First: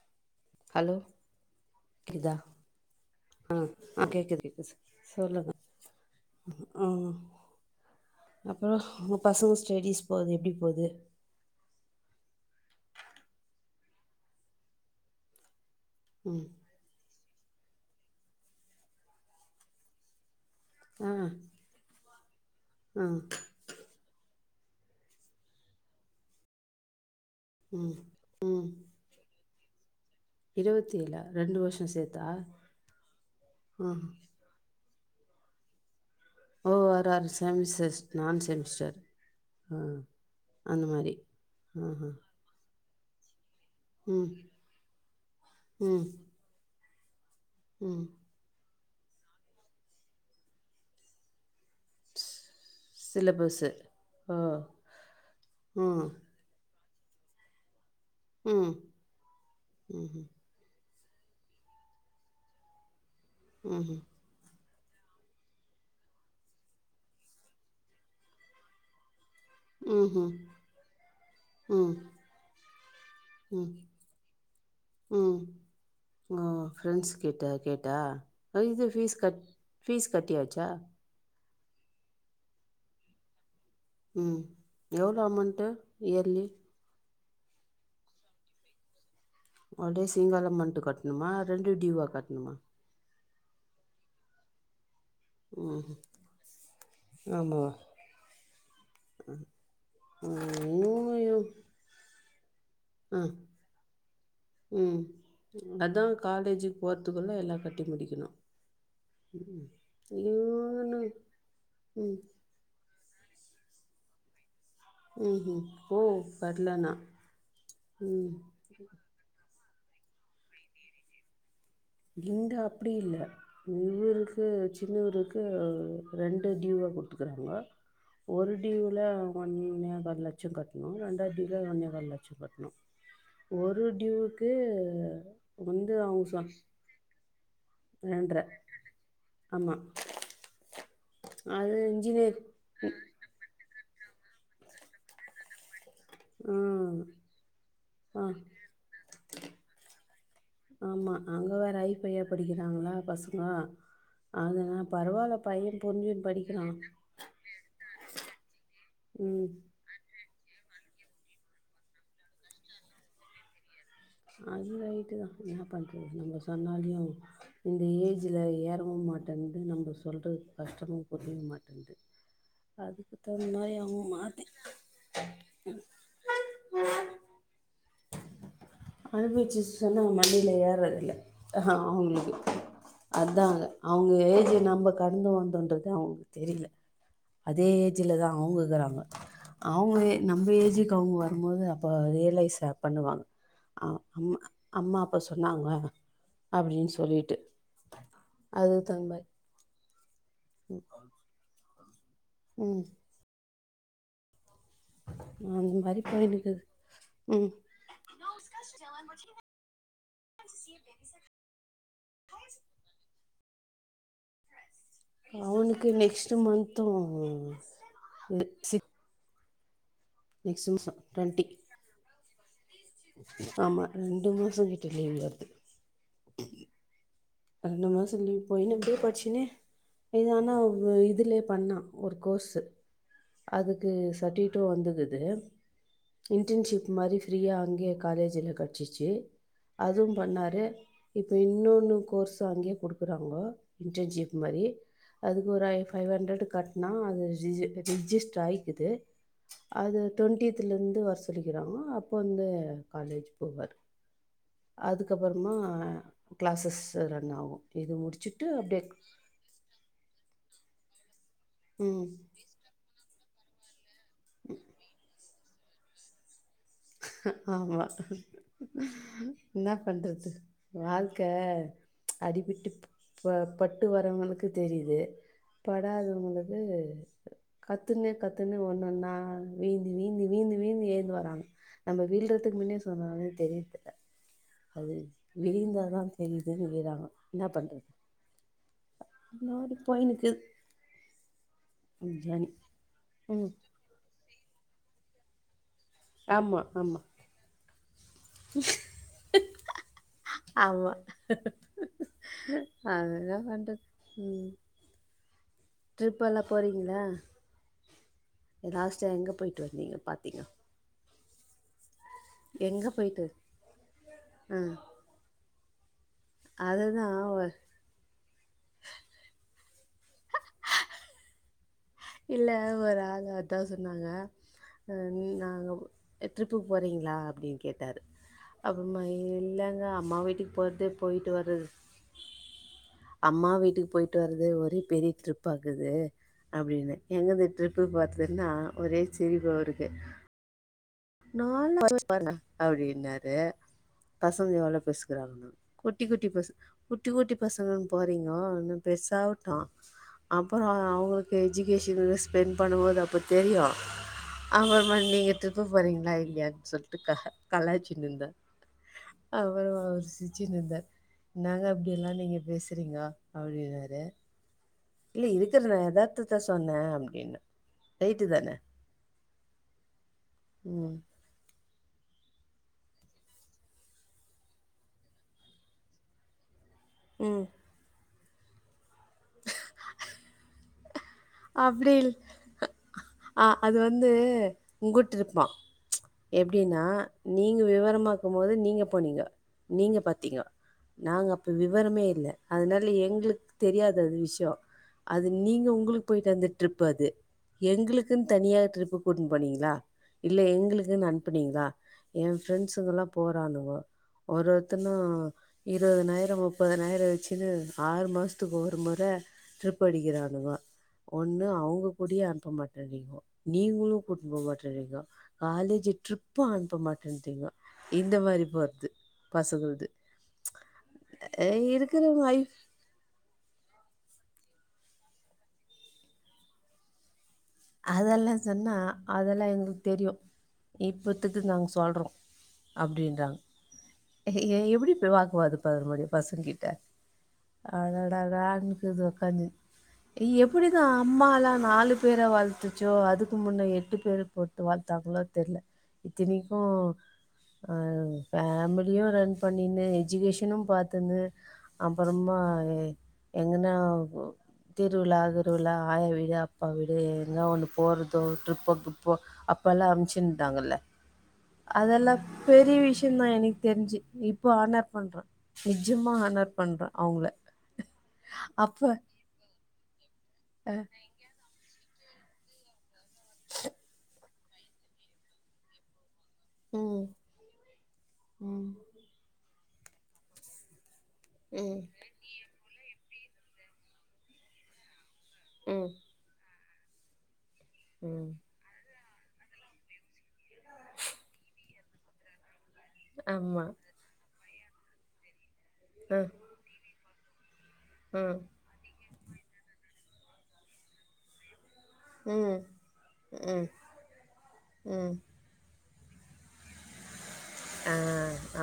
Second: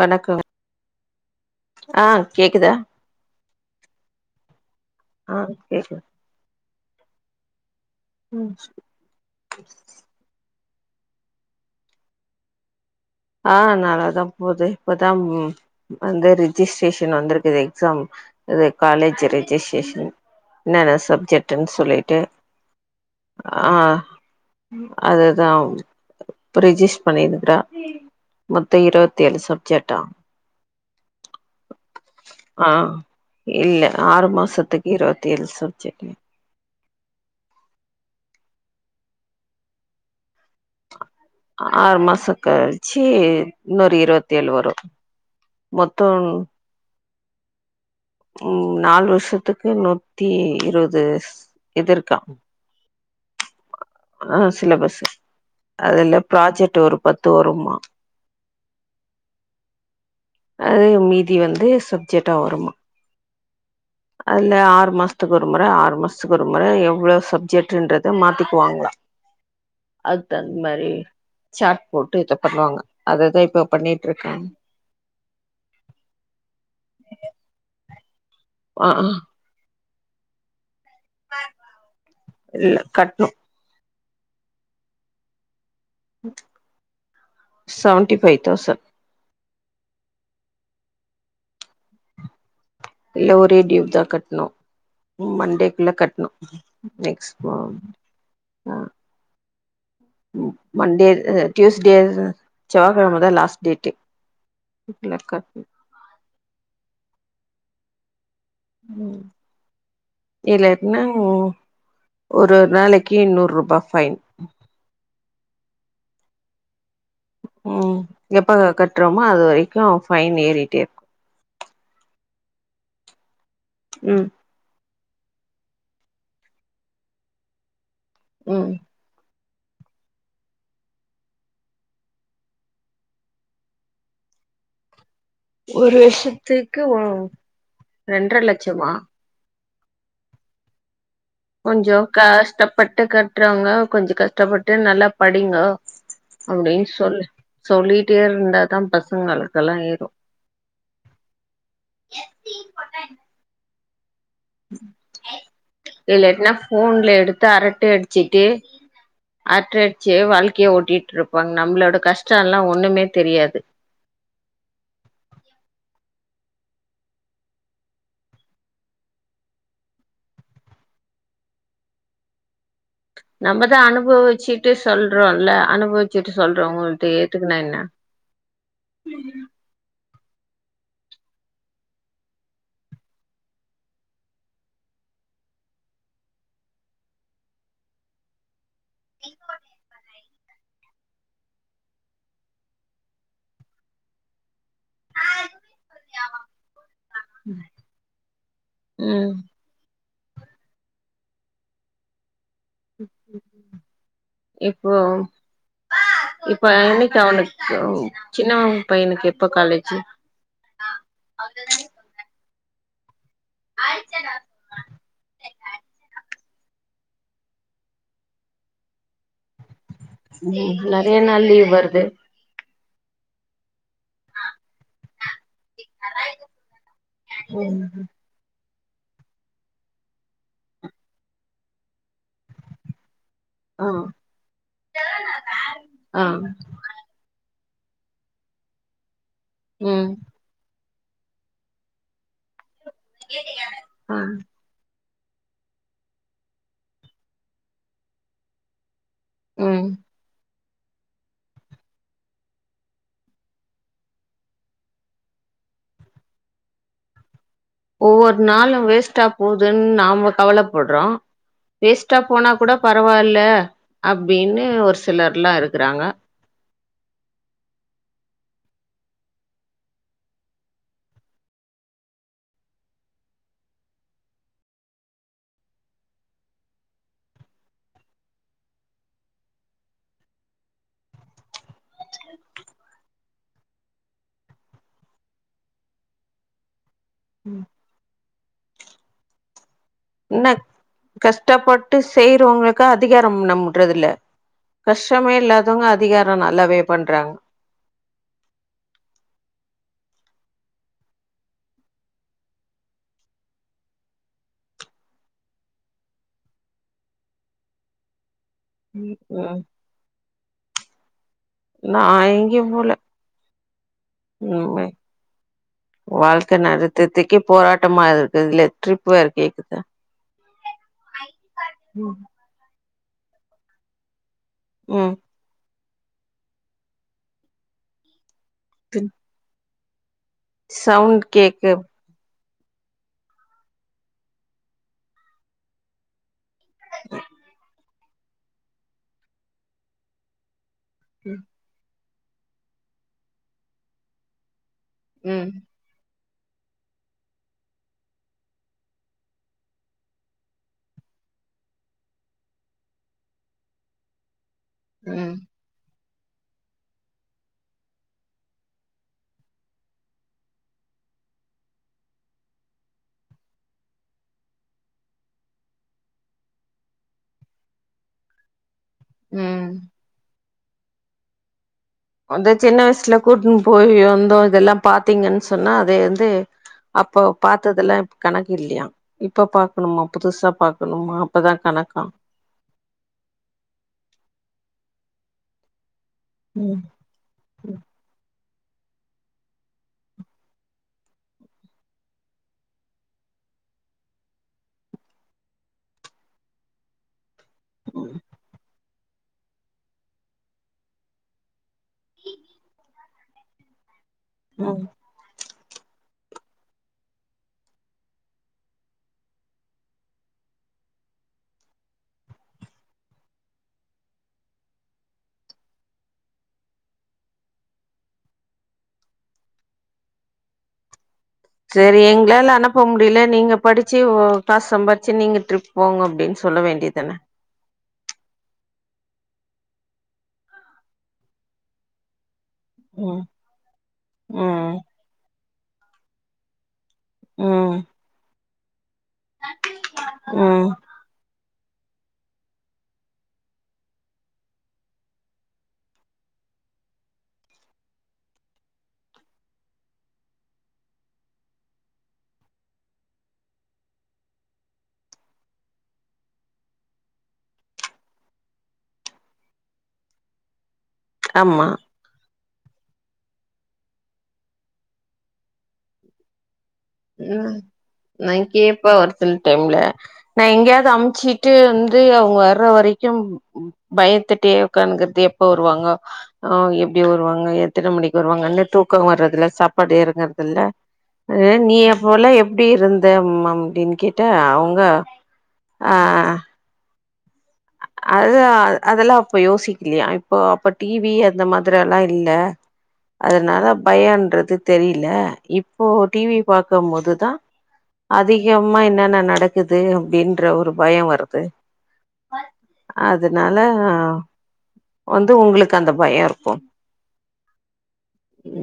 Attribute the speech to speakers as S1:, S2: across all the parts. S1: வணக்கங்க
S2: ஹலோ
S1: ஆ கேக்குதா
S2: ஆ ஆ கேக்குது கேக்குது
S1: ஆ
S2: சொல்லுங்க
S1: கேக்குது
S2: ஆ
S1: ம்
S2: அப்பறோ உங்க பசங்க ஸ்டடிஸ் போகுது எப்டி போது
S1: ஆ நல்லாதா போது இப்பதா அந்த
S2: ம்
S1: ரிஜிஷ் ட்ரேஷன் வந்திருக்குது எக்ஸாம் இது காலேஜ் ரெஜிஸ்ட்ரேஷன் என்னென்ன சப்ஜெக்ட்ன்னு சொல்லிட்டு
S2: ம்
S1: ஆ அதுதா இப்ப ரிஜிஸ்டர் பண்ணிருக்குறா
S2: ம் ம்
S1: மொத்தோ இருவத்தி ஏழு சப்ஜெக்டா
S2: இருவத்தி ஏழா ரெண்டு வருஷோ சேத்தா
S1: ஆ இல்ல
S2: ம்
S1: ஆறு மாசத்துக்கு இருவத்தேழு சப்ஜெக்ட்
S2: ஓ ஆறு ஆறு செமிஸ்டர் நான் செமிஸ்டர் ம் அந்த மாரி
S1: ஆறு
S2: ஆஹா
S1: மாசோ கழிச்சி இன்னொரு
S2: ம்
S1: இருவத்தேழு வரு
S2: ம்
S1: மொத்தோ
S2: ம்
S1: ம் நாலு வருஷத்துக்கு நூத்தி இருவது இது இருக்கா
S2: சிலபஸ்
S1: ஆ சிலபஸ் அதுல ப்ராஜெக்ட் ஒரு பத்து வருமா
S2: ம் ம் ம்
S1: அது மீதி வந்து சப்ஜெக்டா வருமா
S2: ம் ஹூ
S1: அதுல ஆறு மாசத்துக்கு ஒரு முறை ஆறு மாசத்துக்கு ஒரு முறை எவ்வளவு சப்ஜெக்ட்ன்றத மாத்திக்கு வாங்கலா அதுக்
S2: ம்ஹூம்
S1: தகுந்த மாரி சாட்
S2: ம்
S1: போட்டு இத பண்ணுவாங்க அததா இப்ப
S2: ம்
S1: பண்ணிட்ருக்காங்க
S2: ம் ஓ ஃப்ரெண்ட்ஸ் கிட்ட கேட்டா
S1: ஆ
S2: இது
S1: ஆ
S2: ஃபீஸ் கட் ஃபீஸ் கட்டியாச்சா
S1: இல்ல கட்னு
S2: ம் எவ்ளோ amount yearly
S1: seventy five thousand
S2: ஒரே சிங்கிள் அமௌண்ட் கட்டணுமா ரெண்டு டியூவா கட்ணுமா
S1: இல்ல ஒரே டியூ தா கட்ணு
S2: ம்
S1: மண்டேக்குள்ளே கட்ணு நெக்ஸ்ட்
S2: ஆமா
S1: ம அ மண்டே
S2: ம்
S1: த
S2: இவங்க
S1: டியுஸ்டே த செவ்வா
S2: ஆ
S1: கெழமதா லாஸ்ட் டேட்டு கட்
S2: காலேஜுக் போறதுக்குள்ள எல்லா கட்டி முடிக்கணு ம் இவனு
S1: இல்லனா
S2: ம்
S1: ஒரு நாளைக் கு நூறுபா ஃபைன்
S2: ம் ம் ஓ வர்லனா
S1: ம் எப்ப கட்றமோ அது வரைக்கு ஃபைன் ஏறிட்டே இரு
S2: இங்க அப்டி இல்ல
S1: ம்
S2: இவுருக்கு சின்னவருக்கு ரெண்டு டியூவா குடுத்துக்குறாங்க ஒரு
S1: ம்
S2: டியூல ஒன்னே கால் லட்ச கட்ணு ரெண்டாது டியூல ஒன்னே கால் லட்ச கட்ணு ஒரு டியூக்கு
S1: ஒரு வருஷத்துக்கு வ
S2: ரெண்ற ஆமா அது
S1: கொஞ்ச
S2: இன்ஜினியர்
S1: கஷ்டப்பட்டு கட்றவங்க கொஞ்ச கஷ்டப்பட்டு நல்லா படிங்கோ அப்டின்
S2: ம்.
S1: சொல்லு சொல்லிட்டே
S2: ஆ
S1: இருந்தாதா பசங்களுக்கெல்லா ஏறு
S2: ஆமா அங்க வேற ஐ பையா படிக்கிறாங்களா பசங்க அதனா பரவால பைய புரிஞ்சுட் படிக்கறா
S1: துல எடுத்து அரட்டை அடிச்சிட்டு
S2: ம்.
S1: அரட்ட அடச்சே வாழ்க்கைய ஓட்டிட்டு இருப்பாங்க நம்மளோட கஷ்டெல்லா ஒண்ணுமே தெரியாது
S2: அது ரைட்டுதா என்ன பண்றது நம்ம சொன்னாலயு இந்த ஏஜ்ல ஏறவு மாட்டன்து நம்ம சொல்றது கஷ்டமு புரிய மாட்டன்து
S1: நம்மதா
S2: அவங்க மாற்றி
S1: அனுபவிச்சுட்டு சொல்றோல்ல அனுபவிச்சுட்டு சொல்றோ உங்கள்ட்ட ஏத்துக்குனா என்ன
S2: அனுபவிச்சுட்டு சொன்னா அவ மண்டைல ஏறதில்ல அவுங்ளுக்கு அதாங்க அவுங்க ஏஜ நம்ம கடந்து வந்தோன்றது அவங்களுக்கு தெரில அதே ஏஜ்லதா அவங்க இக்கறாங்க அவங்க நம்ம ஏஜுக்கு அவங்க வரும்போது அப்போ ரியலைஸ் பண்ணுவாங்க அ அம் அம்மா அப்போ சொன்னாங்க அப்டின்னு சொல்லிட்டு அதுக் தகுந்த மாரி
S1: ம்
S2: ம்
S1: இப்போ
S2: அந்த மாரி போயினுக்குது
S1: இப்ப என்னைக்கு
S2: ம்
S1: அவனுக்கு சின்னவ பையனுக்கு எப்ப காலேஜ்
S2: அவனுக்கு நெக்ஸ்ட்டு மந்த்தும் வாங்குவிங்ளா இது நெக்ஸ்ட்
S1: ம்
S2: மாசோ
S1: நெறையா
S2: டுவெண்ட்டி
S1: நாள் லீவ் வருது
S2: ஆமா ரெண்டு மாச கிட்ட லீவ் வருது இன்னமே சொல்லி நின்னுகிட்டே படிச்சனே இது ஆனா இதுலே பண்ணா ஒரு கோஸு
S1: ஆ
S2: அதுக்கு சர்டிக்ட்டு வந்துக்குது
S1: ஆ
S2: இன்டர்ன்ஷிப் மாரி ப்ரீயா அங்கே காலேஜில கடச்சிர்ச்சி அது
S1: ம்
S2: பண்ணாரு இப்போ இன்னொன்னுக்கு கோர்ஸ் அங்கே குடுக்குறாங்க
S1: ஆ
S2: இன்டன்ஜிப் மாரி அதுக்கு ஒரு ஐ ஃபைவ் ஹண்ட்ரட் கட்னா அது ஜிஜே ரிஜிஸ்ட்ரு ஆயிக்குது
S1: ம்
S2: அது டுவெண்டித்ல இருந்து வர சொல்லிக்கிறாங்க அப்ப வந்து காலேஜ் போவாரு அதுக்கப்றமா கிளாஸஸ் ரன் ஆவு
S1: ஒவ்வொரு நாளு வேஸ்ட்டா போதுன் நாம கவலப்பட்றோ
S2: ம்
S1: வேஸ்ட்டா போனா குட பரவாயில்ல அப்டின்னு ஒரு சிலர்லா இருக்குறாங்க
S2: ஆமா என்னா பண்றது வாழ்க்க அடிபிட்டு ப்ப பட்டு வரவங்களுக்கு தெரிது படாதவங்களுக்கு கத்துனு கத்துனு வந்தாங்க நாங்க வீந்தி வீந்தி வீந்தி வீந்தி ஏந்து வராங்க நம்ப வீழ்றதுக்கு முன்னே சொன்னாலே தெரிது அது விழுந்தாதா தெரிதுன்னு விழறாங்க என்னா பண்றது
S1: என்னா கஷ்டப்பட்டு
S2: ம் ஜானி
S1: செய்றவங்களுக்கு அதிகாரம்
S2: ம்
S1: நமக் ட்றதில்ல கஷ்டமே இல்லாதவங்க அது
S2: ஆமா ஆமா ஆமா அது வேனா பண்றது ம் ட்ரிபெல்லா போறீங்களா லாஸ்ட்டா எங்க
S1: ம்
S2: பொய்ட்டு வந்தீங்க பாத்திங்க
S1: நா எங்யு
S2: எங்க
S1: போல
S2: போயிட்டு? ஆ.
S1: ம் ஓய் வாழ்க்க
S2: அதுதான்
S1: நடுதித்திக்கு
S2: ஒ
S1: போராட்டமா இருக்கு இதுல ட்ரிப் வேற கேக்குதா ம்
S2: இல்ல ஒரு ஆள் அதா சொன்னால
S1: ம்
S2: நீ நாங் ட்ரிப்புக்கு போறீங்களா அப்டின் கேட்டாரு அப்றமா இல்லங்க அம்மா வீட்டுக்கு பொறதே
S1: சவுண்ட்
S2: பொயிட்டு வரே
S1: கேக்கு
S2: அம்மா வீட்டுக்கு பொயிட்டு வறதே ஒரே பெரிய ட்ரிப்பா இருக்குது அப்டின் எங்க இருந்து ட்ரிப்பு போறதின்னா ஒரே சிரிப்பா வருது சூஸ் பண்ணு அப்டின்னாரு பசங்க எவ்ள பெஸ்
S1: ம்
S2: இக்றாங்கனு குட்டி குட்டி பசு குட்டி குட்டி பசங்கனு போறீங்க இன்னு பெருசாவுட்டு அப்றோ அ அவுங்ளுக்கு எஜிகேஷன் ஃபீஸ் ஸ்பெண்ட் பண்ணும்போது அப்ப தெரியு அவன
S1: ம்
S2: [unintelligible] போறீங்களா இல்லயானு சொல்ட்டு க கலாய்ச்சின்தே அவரு சிச்சின்ந்தார் என்னாங்க இப்டியெல்லா நீங்க பேசுறீங்க அப்டின்னாரு இல்ல இருக்குற யதார்த்தத்த சொன்னே அப்டின்னு கரெட்டு தானே
S1: ம்
S2: ம்
S1: அந்த சின்ன வயசுல கூட்டுன்னு போய் வந்தோ இதெல்லா பாத்தீங்கன் சொன்னா அது வந்து அப்போ
S2: ம்
S1: பாத்ததெல்லா கணக்கு இல்லியா இப்போ பாக்கணுமா புதுசா பாக்கணுமாப்
S2: அப்டில் ஆ அது வந்து உங்கிட்டிருப்பா
S1: ம்
S2: எப்டின்னா நீங்க விவரமாக்கும் போது நீங்க போனீங்கோ நீங்க பாத்தீங்கோ நாங்க அப்ப விவரமே இல்ல அதனால எங்ளுக் தெரியாத அது விஷ்யோ அது நீங்க உங்ளுக் போயிட்டு அந்த ட்ரிப்பு அது
S1: ம்
S2: எங்குளுக்குன் தனியா ட்ரிப்புப் கூட்னு போனீங்கிளா இல்ல எங்குளுக்குன் அன்ப்புனீங்ளா எ ஃப்ரெண்ட்ஸுங்கெல்லாப் போறானுவே ஒரு
S1: ம்
S2: ஒர்த்தனு இருவதனாயிரோ முப்பதனாயிரோ வெச்சுனு ஆறு மாச்த்துகு ஒரு முற ட்ரிப்பு அடிகிறானுவா ஒன்னு அவுங்க கூடியே அன்ப்ப மாட்ருகிகோ நீங்குளு கூட்னு போ மாட்ருறீகோ காலேஜூ ட்ரிப்பு அன்ப்ப மாட்டேன்றீங்கோ இந்த மாரிப் போற்த்து பசங்கிள்து அ இருக்கிற வயிஃப்
S1: போம்முடில நீங்கப் படிச்சி வ் காசு சம்பாரிச்சு நீங்க ட்ரிப் போங்க அப்டின் சொல்ல வேண்டிதானே
S2: அதெல்லா சொன்னா அதெல்லா எங்ளுக் தெரியு இப்போத்துக்கு நாங்க சொல்றோ
S1: ம்
S2: அப்டின்றாங் எ
S1: ம்
S2: எப்டி இப்டி வாக்குவாதோ பத முடியு பசங்கிட்ட
S1: ம்
S2: அடடடடான் இக்குது ஒக்காந்தின்
S1: ம்
S2: எப்புடிதா ம்மாலா நாலு பேர வள் த்துச்சோ அதுக்கு முன்னா எட்டு பேரு போட்டு வள்த்தாங்ளோத் தெர்ல இத்தினிக்கு அ ஃபேமிலியு ரன் பண்ணினு எஜகேஷனும் பாத்துன்னு அப்பறமா எ எங்கனாவ் திருவிழா கிருவிழா ஆயா விடு அப்பா வீடு எங்கா ஒன்னுப் போறதோ ட்ரிப்போ கிப்போ அப்பெல்லா அம்ச்சுந்தாங்கல்ல
S1: ஆமா
S2: அதெல்லா பெரிய விஷ்யந்தா எனக் தெரிஞ்சி இப்போ ஆனர்ப் பண்றே நிஜமா ஆனர் பண்றே அவங்கள
S1: ம் நாங்
S2: அப்ப
S1: கேப்பே ஒரு சில டைம்ல நா
S2: அ
S1: எங்கியாது அம்ச்சிட் ட்டு இந்து அவுங்க வர்ற வரைக்கும் பயத்துட்டே உக்கான்னுகுறது எப்ப வருவாங்கோ ஆ எப்டி
S2: ம்
S1: வருவாங்க எத்தன மணிக்கு வருவாங்க
S2: ம்
S1: அன்னேத்தூ க்கோ வரதுல சாப்பாடு எங்கர்துல்ல அது நீ
S2: ம்
S1: அப்போ எல்லா எப் ப்டி இருந்தே ம்மம் அப்டின் கேட்டா அவுங்கா
S2: ம்
S1: ஆ
S2: ம்
S1: அதுதா அதெல்லா அப்ப யோசிக்கிலியா இப்போ அப்ப டி வி அந்த மாதிரி அல்லா இல்ல
S2: ஆமா
S1: அதனால பயோன்றது தெரில இப்போ
S2: அ
S1: டி விப் பாக்கம்மோதுதா
S2: அ
S1: அதிகம் மா என்னென்ன நடக்குது அப்டின்ற ஒரு பயோ வருது
S2: ம்
S1: அதனால
S2: ம் ம்.
S1: வந்து உங்ளுக்கு அந்த பயோ இருக்கு
S2: ஆ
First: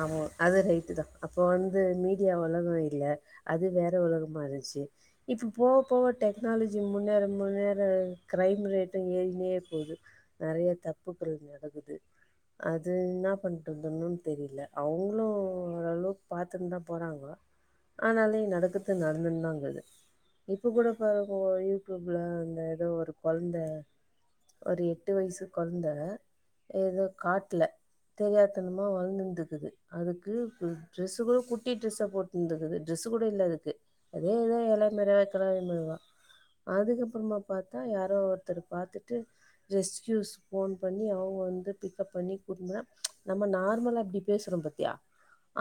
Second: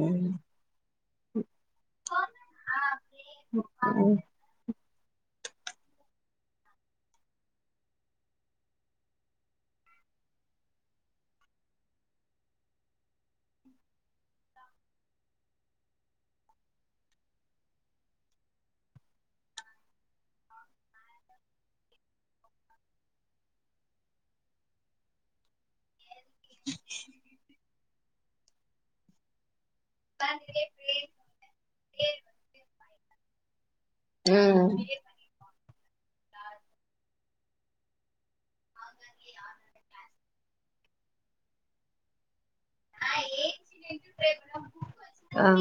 S2: ஆமா அது ரைட்டுதா அப்போ வந்து மீடியா ஒலகோ இல்ல அது வேற
S1: ம்
S2: உலகமா இருந்ச்சி இப்போ போவப் போவ டெக்னாலஜி முன்னேற முன்னேற கிரைம் ரேட்டு ஏறிகினே போவுது நெறையத் தப்புக்கள் நடகுது அது என்னாப் பண் டுந்துன்னுன் தெரியில அவுங்ளு ஓரளவுக் பாத்துன்தாப் போறாங்கோ ஆனாலே நடக்குத்து நடந்துன்தா இங்குது இப்போ கூட பாருங்கோ ஓ யூடியூப்ல அந்த எதோ ஒருக் கொழந்த ஒரு எட்டு வயிசு கொழந்த எதோக் காட்ல தெரியாத்தனமா வளழ்ந்துகுது அதுக்கு [unintelligible] ட்ரெஸு கூட குட்டி ட்ரெஸ்ஸா போட்னுந்துகுது ட்ரெஸ்ஸு கூட இல்ல அதுக்கு அதே எதா எலே மறைவாக் [unintelligible] அதுக்கப்புறமா பாத்தா யாரோ ஒருத்தர் பாத்துட்டு ரெஸ்க்யூஸ் ஃபோன் பண்ணி அவுங்க வந்து பிக்கப் பண்ணி கூட்டுனு போனா நம்ம நார்மலா இப்டி பேசுறோ பாத்தியா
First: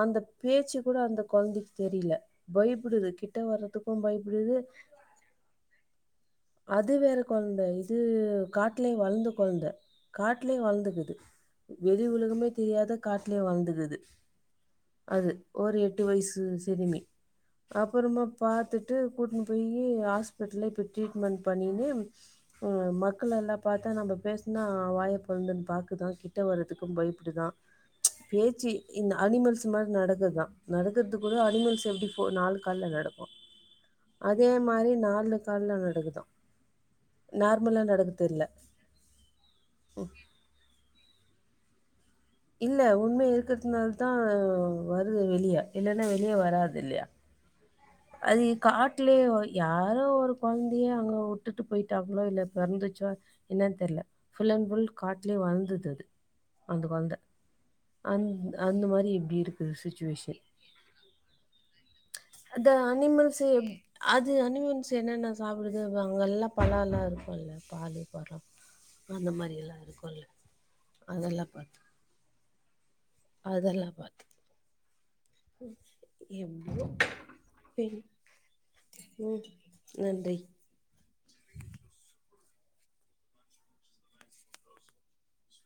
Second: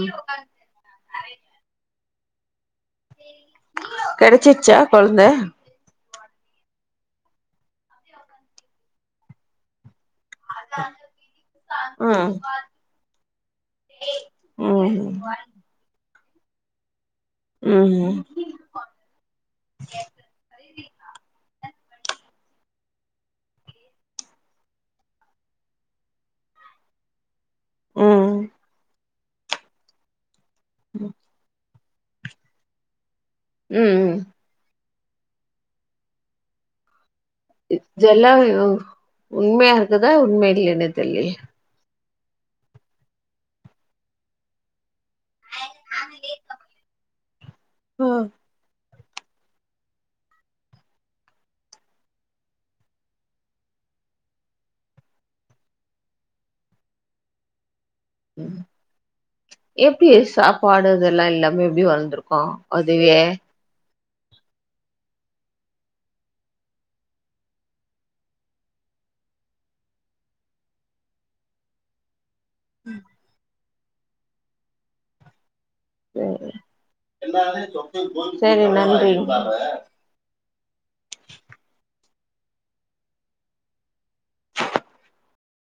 S2: அந்த பேச்சு கூட அந்த கொழந்தைக்கு தெரியில பயப்புடுது கிட்ட வர்றத்துக்கு பயப்புடுது
S1: கெடச்சிருச்சா கொழந்த
S2: அது வேற கொழந்த இது காட்லயே வளந்த கொழந்த காட் லேயே வளந்துக்குது வெளி உலகமே
S1: ம்
S2: தெரியாத காட்லேயே வளந்துக்குது
S1: ம்
S2: ஒரு எட்டு வயசு சிறுமி
S1: ம்
S2: அப்புறமா பாத்துட்டு கூட்டினு போயி ஹாஸ்பிட்டல்ல இப்ப ட்ரீட்மெண்ட் பண்ணின்னு ஆ மக்களெல்லா பாத்தா நம்ப பேசுனா வாய பொழுந்துன்னு பாக்குதா கிட்ட வர்றதுக்கும் பயப்புடுதா பேச்சு இந்த அனிமல்ஸ் மாரி நடக்குதா நடக்கறதுக் கூட அனிமல்ஸ் எப்டி ஃபோ நாலு கால்ல நடக்கு
S1: ம் ம்
S2: அதே மாரி நாலு கால்ல நடக்குதா
S1: இது ஜெல்லாயோ உண்மையா இருக்குதா உண்ம இல்லன்னு தெர்லயே
S2: இல்ல உண்மை இருக்கறதுனால தா வருது வெளிய இல்லன்னா வெளிய வராது இல்லயா
S1: ம்
S2: அது காட்லயே யாரோ ஒரு கொழந்தைய அங்க விட்டுட்டு போய்ட்டாங்களோ இல்ல பெறந்துச்சோ என்னன்னு தெர்ல ஃபுல் அண்ட் ஃபுல் காட்லயே வளந்தது அது அந்த கொழந்த அந் அந்த மாரி இப்டி இருக்குது சுச்சுவேஷன்
S1: பாடுறதுல்லா இல்லாம இப்டி வளந்துரு
S2: அது அனிமல்ஸே அது அனிமல்ஸ் என்னென்ன சாப்புடுது அங்கல்லா பழல்லா இருக்கு இல்ல பாலு பழ அந்த மாரி எல்லா இருக்குல்ல அதெல்லா பாத்
S1: ம்
S2: அதெல்லா பாத்து எவ்ளோ
S1: சேரி
S2: பெண்
S1: சேரி நன்றி
S2: ம் நன்றி